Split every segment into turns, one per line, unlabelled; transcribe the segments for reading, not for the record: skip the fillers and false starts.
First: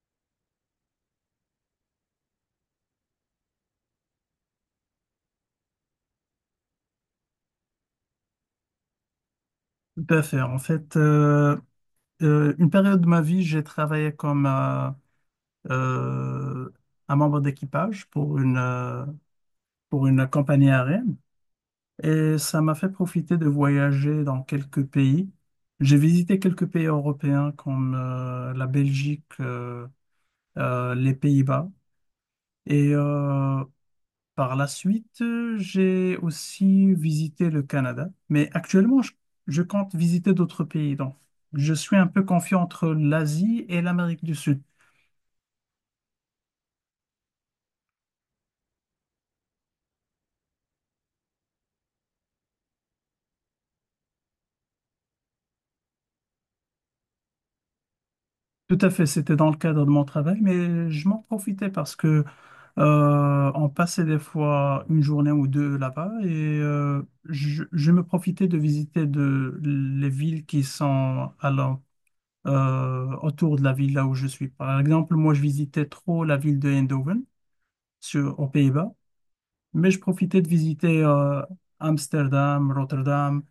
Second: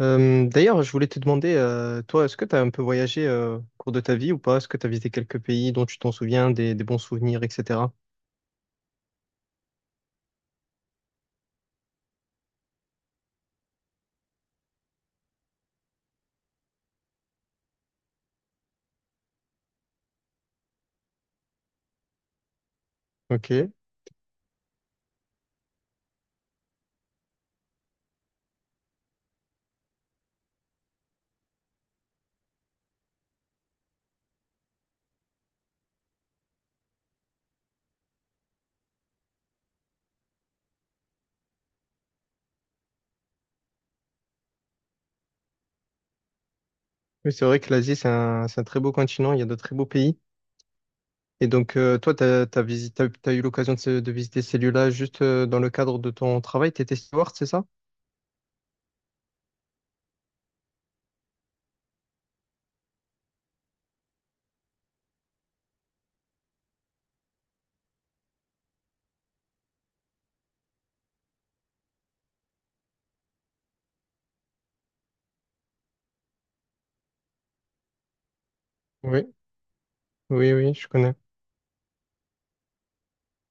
D'ailleurs, je voulais te demander, toi, est-ce que tu as un peu voyagé au cours de ta vie ou pas? Est-ce que tu as visité quelques pays dont tu t'en souviens, des bons souvenirs, etc.?
Tout à fait. En fait, une période de ma vie, j'ai travaillé comme euh, un membre d'équipage pour pour une compagnie aérienne et ça m'a fait profiter de
Ok.
voyager dans quelques pays. J'ai visité quelques pays européens comme la Belgique, les Pays-Bas et euh, Par la suite, j'ai aussi visité le Canada, mais actuellement, je compte visiter d'autres pays. Donc, je suis un peu confiant entre l'Asie et l'Amérique du Sud.
Oui, c'est vrai que l'Asie, c'est un très beau continent, il y a de très beaux pays. Et donc, toi, tu as, t'as visi- t'as- t'as eu l'occasion de, de visiter ces lieux-là juste dans le cadre de ton travail. Tu étais steward, c'est ça?
Tout à fait, c'était dans le cadre de mon travail, mais je m'en profitais parce que on passait des fois une journée ou deux là-bas et je me profitais de visiter les villes qui sont autour de la ville là où je suis. Par exemple, moi, je visitais trop la ville de Eindhoven sur, aux Pays-Bas.
Oui.
Mais je profitais de
Oui, oui, je
visiter
connais.
Amsterdam, Rotterdam.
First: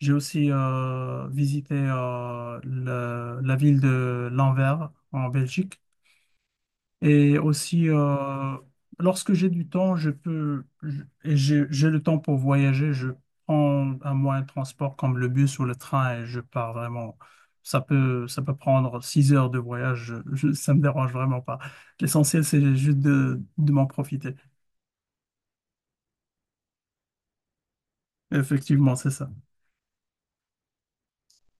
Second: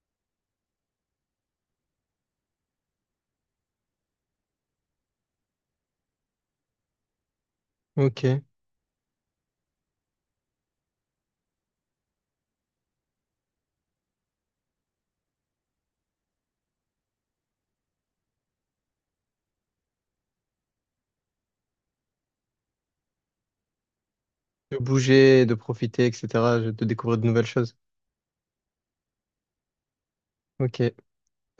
J'ai aussi visité la ville de Lanvers en Belgique. Et aussi,
Ok.
lorsque j'ai du temps, je peux, je- et j'ai le temps pour voyager, je prends un moyen de transport comme le bus ou le train et je pars vraiment. Ça peut prendre 6 heures de voyage, je, ne ça me dérange vraiment pas. L'essentiel, c'est juste de m'en profiter.
De bouger, de profiter, etc., de découvrir de nouvelles choses.
Effectivement, c'est ça.
Ok.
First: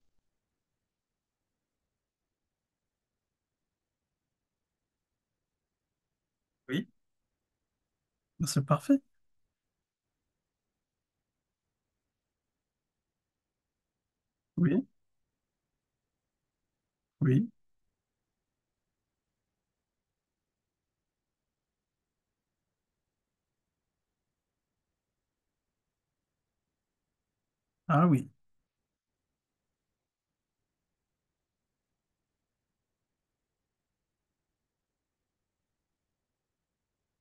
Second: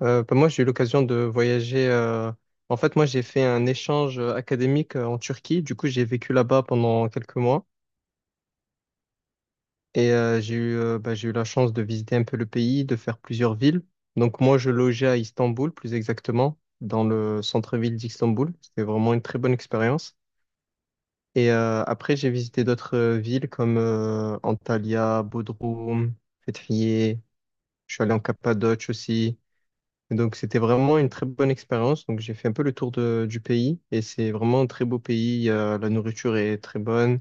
Moi, j'ai eu l'occasion de voyager. En fait, moi, j'ai fait un échange académique en Turquie. Du coup, j'ai vécu là-bas pendant quelques mois
Ah, c'est parfait.
et j'ai eu la chance de visiter un peu le pays, de faire plusieurs villes. Donc, moi, je
Oui,
logeais à Istanbul, plus exactement, dans le
oui.
centre-ville d'Istanbul. C'était vraiment une très bonne expérience. Et après, j'ai visité d'autres villes comme Antalya, Bodrum, Fethiye. Je suis
Ah
allé en
oui,
Cappadoce aussi. Et donc c'était vraiment une très bonne expérience. Donc j'ai fait un peu le tour du pays et c'est vraiment un très beau pays. La nourriture est très bonne.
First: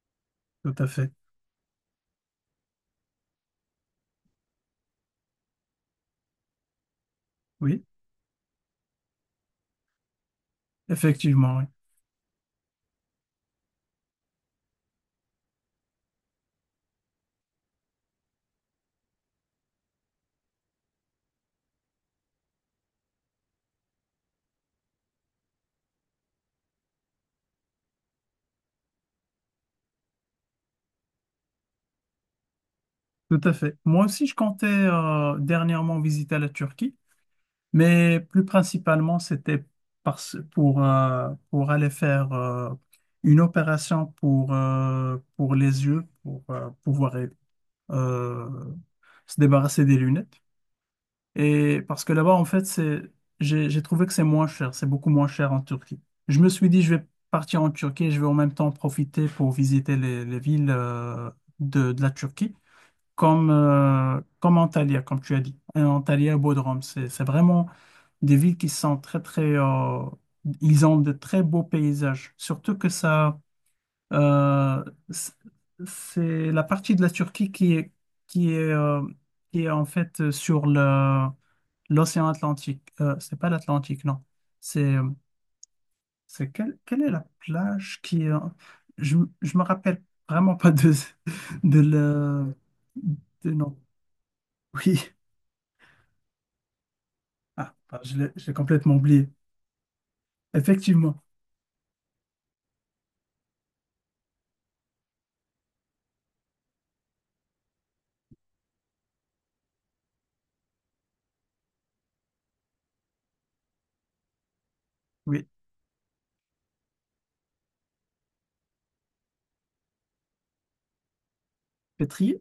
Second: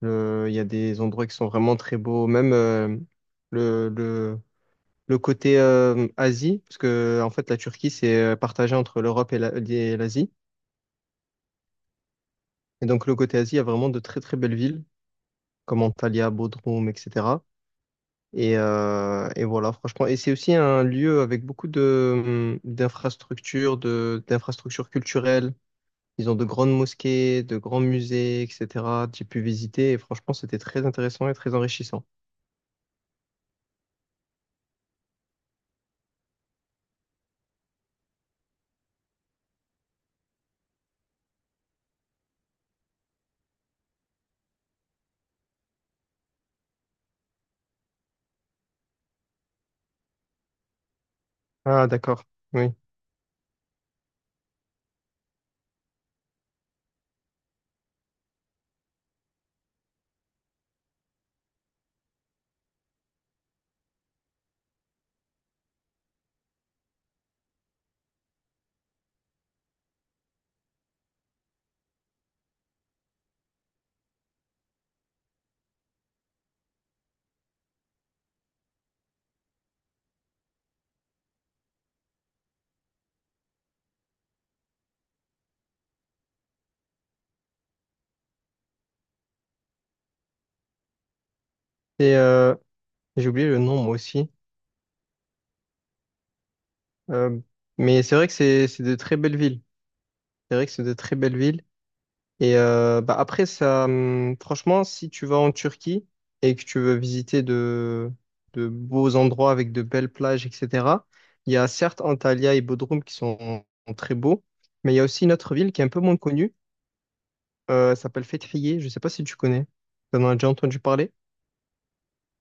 Il y a
tout à
des
fait.
endroits qui sont vraiment très beaux. Même le, le, le côté Asie, parce que en fait la
Oui,
Turquie c'est partagé entre l'Europe et et l'Asie.
effectivement, oui.
Et donc le côté Asie, il y a vraiment de très très belles villes comme Antalya, Bodrum, etc. Et voilà, franchement. Et c'est aussi un lieu avec beaucoup de, d'infrastructures, d'infrastructures culturelles. Ils ont de grandes mosquées, de grands musées, etc. J'ai pu visiter et franchement, c'était très intéressant et très enrichissant.
Tout à fait. Moi aussi, je comptais dernièrement visiter la Turquie, mais plus principalement, c'était pour aller faire une opération pour les yeux, pour pouvoir euh, se débarrasser des lunettes. Et
Ah,
parce que
d'accord.
là-bas, en fait,
Oui.
j'ai trouvé que c'est moins cher, c'est beaucoup moins cher en Turquie. Je me suis dit, je vais partir en Turquie et je vais en même temps profiter pour visiter les villes de la Turquie, comme Antalya, comme tu as dit. Et Antalya et Bodrum, c'est vraiment des villes qui sont ils ont de très beaux paysages, surtout que euh, c'est c'est la partie de la Turquie qui est, euh, qui est en fait sur le l'océan Atlantique. C'est pas l'Atlantique, non. C'est, euh, c'est quelle, quelle est la plage qui est... je me rappelle vraiment pas de
Et
le...
j'ai oublié
De
le
non.
nom, moi aussi.
Oui.
Euh,
Ah, bah,
mais c'est vrai que
je l'ai
c'est
complètement
de très
oublié.
belles villes. C'est vrai que c'est de très
Effectivement.
belles villes. Et après, ça, franchement, si tu vas en Turquie et que tu veux visiter de beaux endroits avec de belles plages, etc., il y a certes Antalya et Bodrum qui sont très beaux, mais il y a aussi une
Oui.
autre ville qui est un peu moins connue. Ça s'appelle Fêtrier, je sais pas si tu connais. T'en as déjà entendu parler?
Pétrier?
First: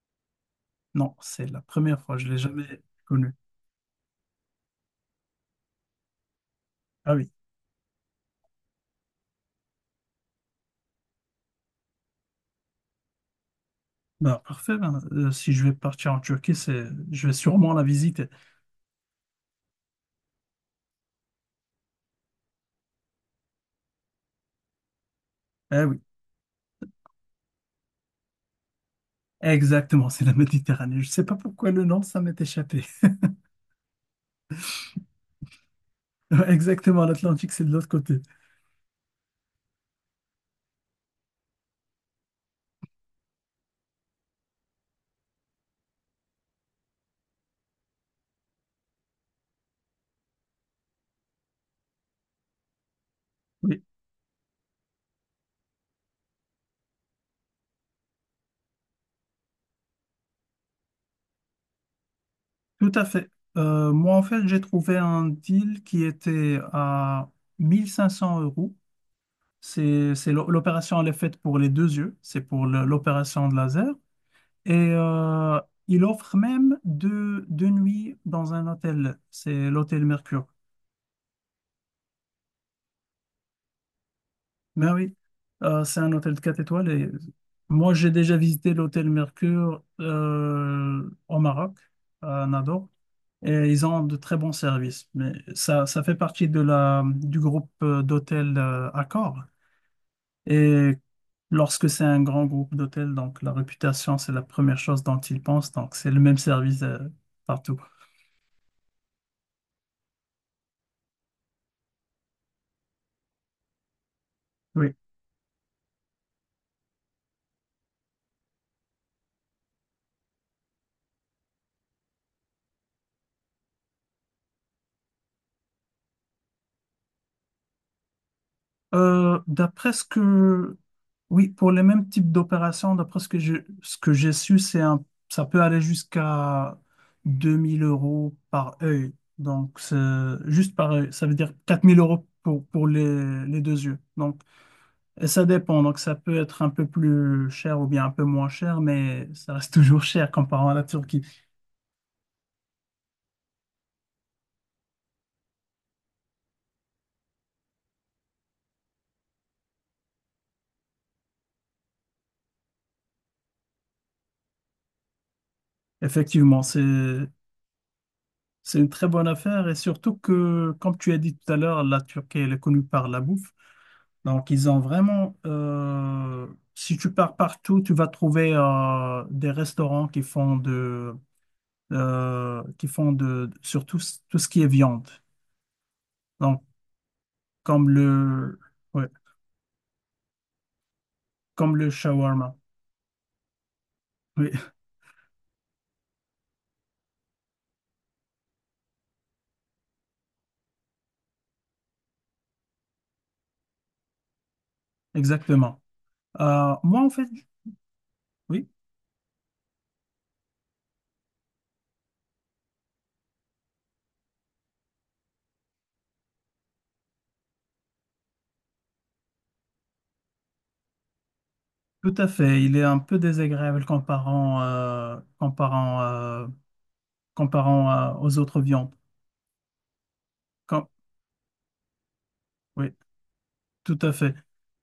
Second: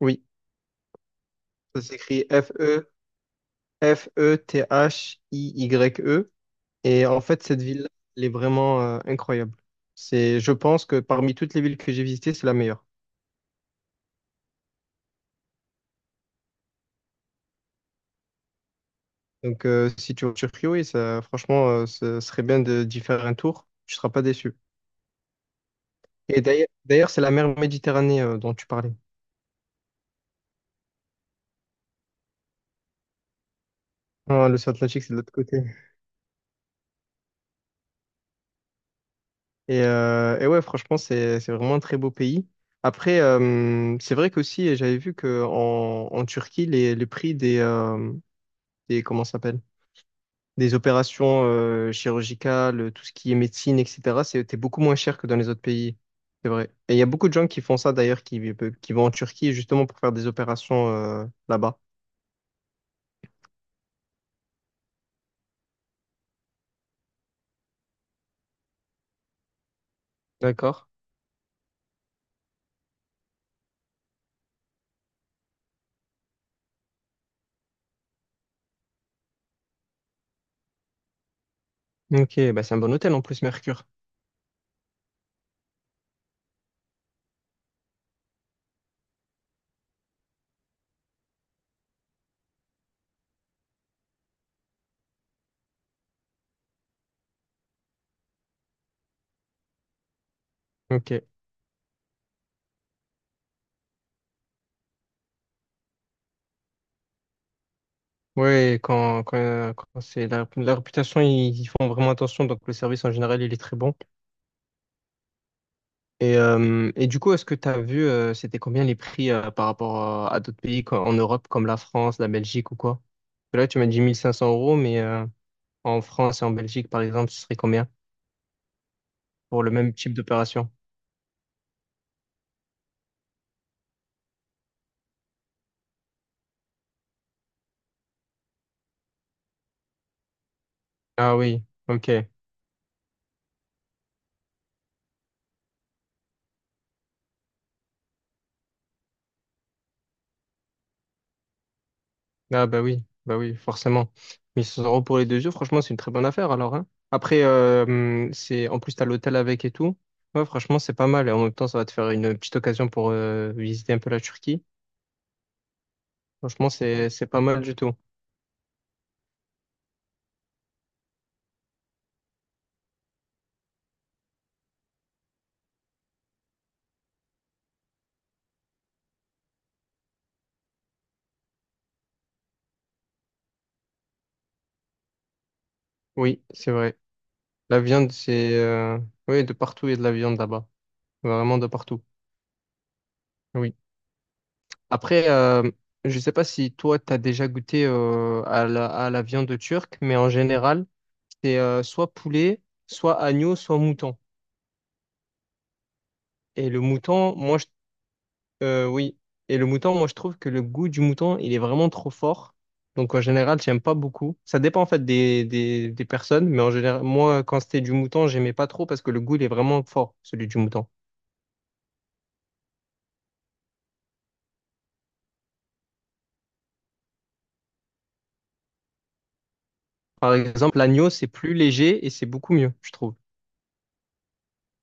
Oui.
Non, c'est la
Ça
première fois.
s'écrit
Je l'ai jamais
F-E,
connue.
F-E-T-H-I-Y-E. Et
Ah
en
oui.
fait, cette ville elle est vraiment incroyable. C'est, je pense que parmi toutes les villes que j'ai visitées, c'est la meilleure.
Bah, parfait. Ben, si je vais partir en Turquie, je vais sûrement la visiter.
Donc, si tu vas en Turquie, oui, ça, franchement, ce serait bien de, d'y faire un tour. Tu seras pas déçu.
Ah oui.
Et d'ailleurs, d'ailleurs, c'est la mer Méditerranée dont tu parlais.
Exactement, c'est la Méditerranée. Je sais pas pourquoi le nom, ça m'est échappé.
Ah, l'océan Atlantique, c'est de l'autre côté.
Exactement, l'Atlantique, c'est de l'autre côté.
Et ouais, franchement, c'est vraiment un très beau pays. Après, c'est vrai qu'aussi, j'avais vu que en Turquie, les prix des, comment ça s'appelle? Des opérations chirurgicales, tout ce qui est médecine,
Oui,
etc., c'était beaucoup moins cher que dans les autres pays. C'est vrai. Et il y a beaucoup de gens qui font ça d'ailleurs, qui vont en Turquie justement pour faire des opérations là-bas.
tout à fait. Moi, en fait, j'ai trouvé un deal qui était à mille cinq cents euros. C'est
D'accord.
l'opération, elle est faite pour les deux yeux. C'est pour l'opération de laser. Et il offre même deux nuits dans un hôtel. C'est l'hôtel Mercure.
Ok, bah c'est un bon hôtel en plus, Mercure.
Ben oui. C'est un hôtel de 4 étoiles et moi j'ai déjà visité l'hôtel Mercure au Maroc, à Nador, et ils ont de très bons services. Mais ça fait partie de du groupe d'hôtels Accor. Et
Ok.
lorsque c'est un grand groupe d'hôtels, donc la réputation c'est la première chose dont ils pensent, donc c'est le même service partout.
Ouais, quand c'est la réputation, ils font vraiment attention. Donc, le service en général, il est très bon.
Oui.
Et du coup, est-ce que tu as vu, c'était combien les prix par rapport à d'autres pays quoi, en Europe, comme la France, la Belgique ou quoi? Là, tu m'as dit 1500 euros, mais en France et en Belgique, par exemple, ce serait combien
Euh,
pour le
d'après
même
ce
type d'opération?
que, oui, pour les mêmes types d'opérations, d'après ce que ce que j'ai su, ça peut aller jusqu'à 2 000 € par œil. Donc, c'est juste par œil. Ça veut
Ah
dire
oui,
quatre mille
ok.
euros pour les deux yeux. Et ça dépend. Donc, ça peut être un peu plus cher ou bien un peu moins cher, mais ça reste toujours cher comparé à la Turquie.
Ah bah oui, forcément. 1600 euros pour les deux yeux franchement, c'est une très bonne affaire alors, hein. Après, c'est en plus t'as l'hôtel avec et tout. Ouais, franchement, c'est pas mal. Et en même temps, ça va te faire une petite occasion pour visiter un peu la Turquie.
Effectivement,
Franchement, c'est pas mal du tout.
c'est une très bonne affaire et surtout que, comme tu as dit tout à l'heure, la Turquie, elle est connue par la bouffe. Donc, ils ont vraiment, si tu pars partout, tu vas trouver des restaurants qui font qui font surtout tout ce qui est viande.
Oui,
Donc,
c'est vrai. La
comme
viande, c'est
le, ouais,
oui, de partout, il y a de la viande là-bas. Vraiment de
comme le
partout.
shawarma.
Oui.
Oui,
Après, je sais pas si toi, t'as déjà goûté à la viande turque, mais en général, c'est soit poulet, soit agneau, soit mouton.
exactement.
Et
Euh,
le
moi, en fait,
mouton,
oui,
oui. Et le mouton, moi, je trouve que le goût du mouton, il est vraiment trop fort. Donc, en général, j'aime pas beaucoup. Ça dépend, en fait, des personnes. Mais en général, moi, quand c'était du mouton, j'aimais pas trop parce que le goût, il est vraiment fort, celui du mouton.
tout à fait. Il est un peu désagréable comparant aux autres viandes.
Par exemple,
Comme,
l'agneau, c'est plus léger et c'est beaucoup mieux,
oui.
je trouve.
Tout à fait.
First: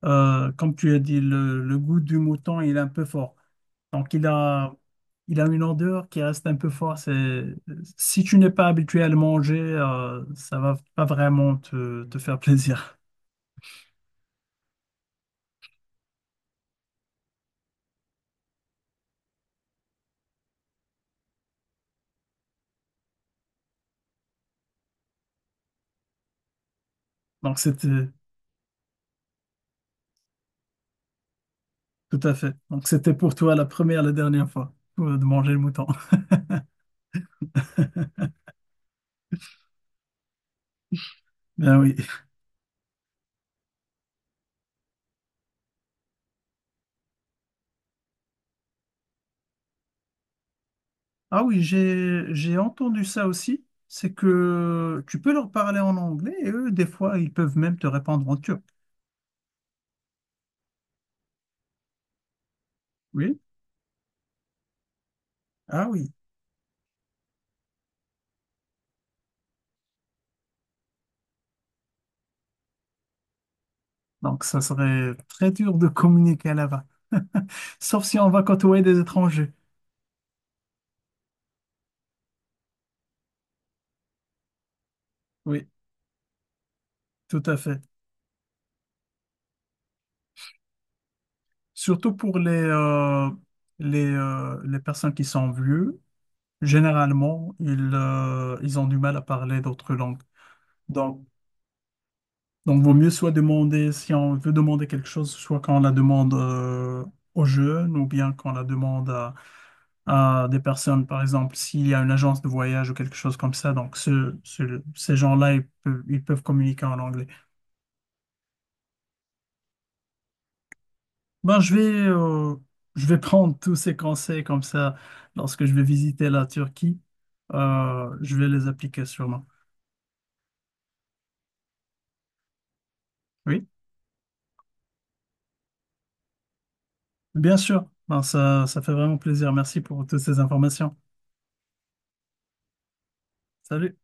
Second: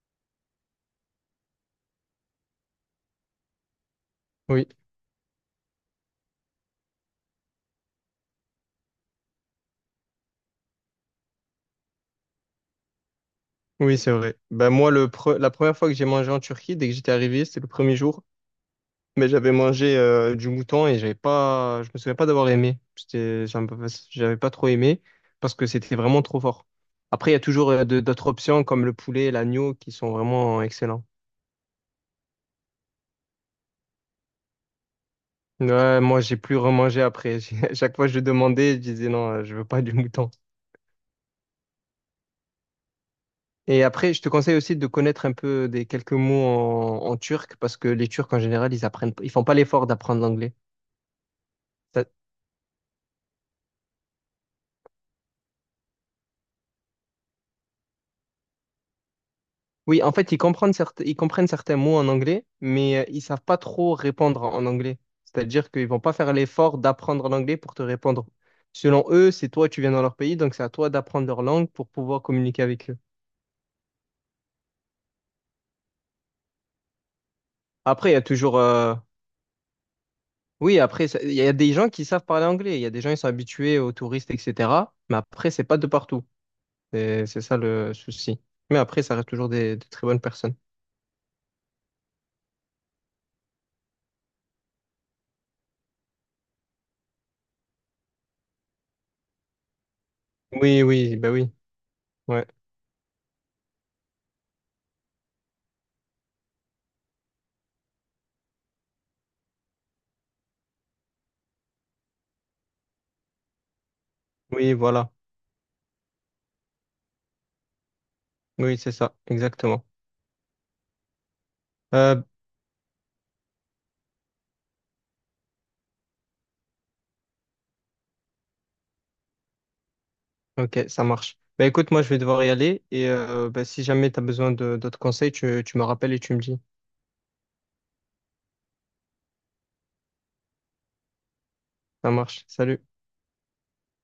Comme tu as dit, le goût du mouton, il est un peu fort. Donc,
Oui,
il a une odeur qui reste un peu forte. C'est, si tu n'es pas habitué à le manger, ça va pas vraiment te faire plaisir.
oui, c'est vrai. Ben, moi, la première fois que j'ai mangé en Turquie, dès que j'étais arrivé, c'était le premier jour. Mais j'avais mangé du mouton et j'avais pas, je me souviens pas d'avoir aimé. J'avais pas trop aimé parce que c'était vraiment trop fort. Après, il y a
Donc,
toujours
c'était
d'autres options comme le poulet et l'agneau qui sont vraiment excellents.
tout à fait. Donc, c'était pour toi la première, la dernière fois de manger le mouton.
Ouais, moi, j'ai plus remangé après. À chaque fois, je demandais, je disais non, je veux pas du mouton.
Ben oui.
Et après, je te conseille aussi de connaître un peu des quelques mots en turc parce que les Turcs, en général, ils font pas l'effort d'apprendre l'anglais.
Ah oui, j'ai entendu ça aussi. C'est que tu peux leur parler en anglais et eux, des fois, ils peuvent même te répondre en turc.
Oui, en fait, ils comprennent certains mots en anglais, mais ils
Oui.
savent pas trop répondre en en anglais. C'est-à-dire
Ah
qu'ils vont
oui.
pas faire l'effort d'apprendre l'anglais pour te répondre. Selon eux, c'est toi, tu viens dans leur pays, donc c'est à toi d'apprendre leur langue pour pouvoir communiquer avec eux.
Donc, ça serait très dur de communiquer là-bas. Sauf
Après, il y
si
a
on va
toujours,
côtoyer des étrangers.
oui, après, il y a des gens qui savent parler anglais, il y a des gens qui sont habitués aux touristes, etc. Mais après, c'est
Oui,
pas de partout. C'est
tout à
ça
fait.
le souci. Mais après, ça reste toujours des très bonnes personnes.
Surtout pour les personnes qui sont vieux, généralement, ils ont du mal à parler d'autres langues.
Oui, oui,
Donc,
ben oui, ouais,
donc, vaut mieux soit demander, si on veut demander quelque chose, soit quand on la demande, aux jeunes ou bien quand on la demande à des personnes, par exemple, s'il y a une agence de voyage ou quelque chose comme ça, donc
oui, voilà,
ces gens-là, ils peuvent communiquer en anglais.
oui, c'est ça, exactement.
Ben, je vais,
Euh,
euh, je vais prendre tous ces conseils comme ça lorsque je vais visiter la Turquie. Euh, je vais les appliquer sûrement.
Ok, ça marche. Bah écoute, moi je vais devoir y aller et
Oui,
si jamais tu as besoin de d'autres conseils, tu me rappelles et tu me dis.
bien sûr. Ben, ça fait vraiment plaisir. Merci pour toutes ces informations.
Ça marche. Salut.
Salut.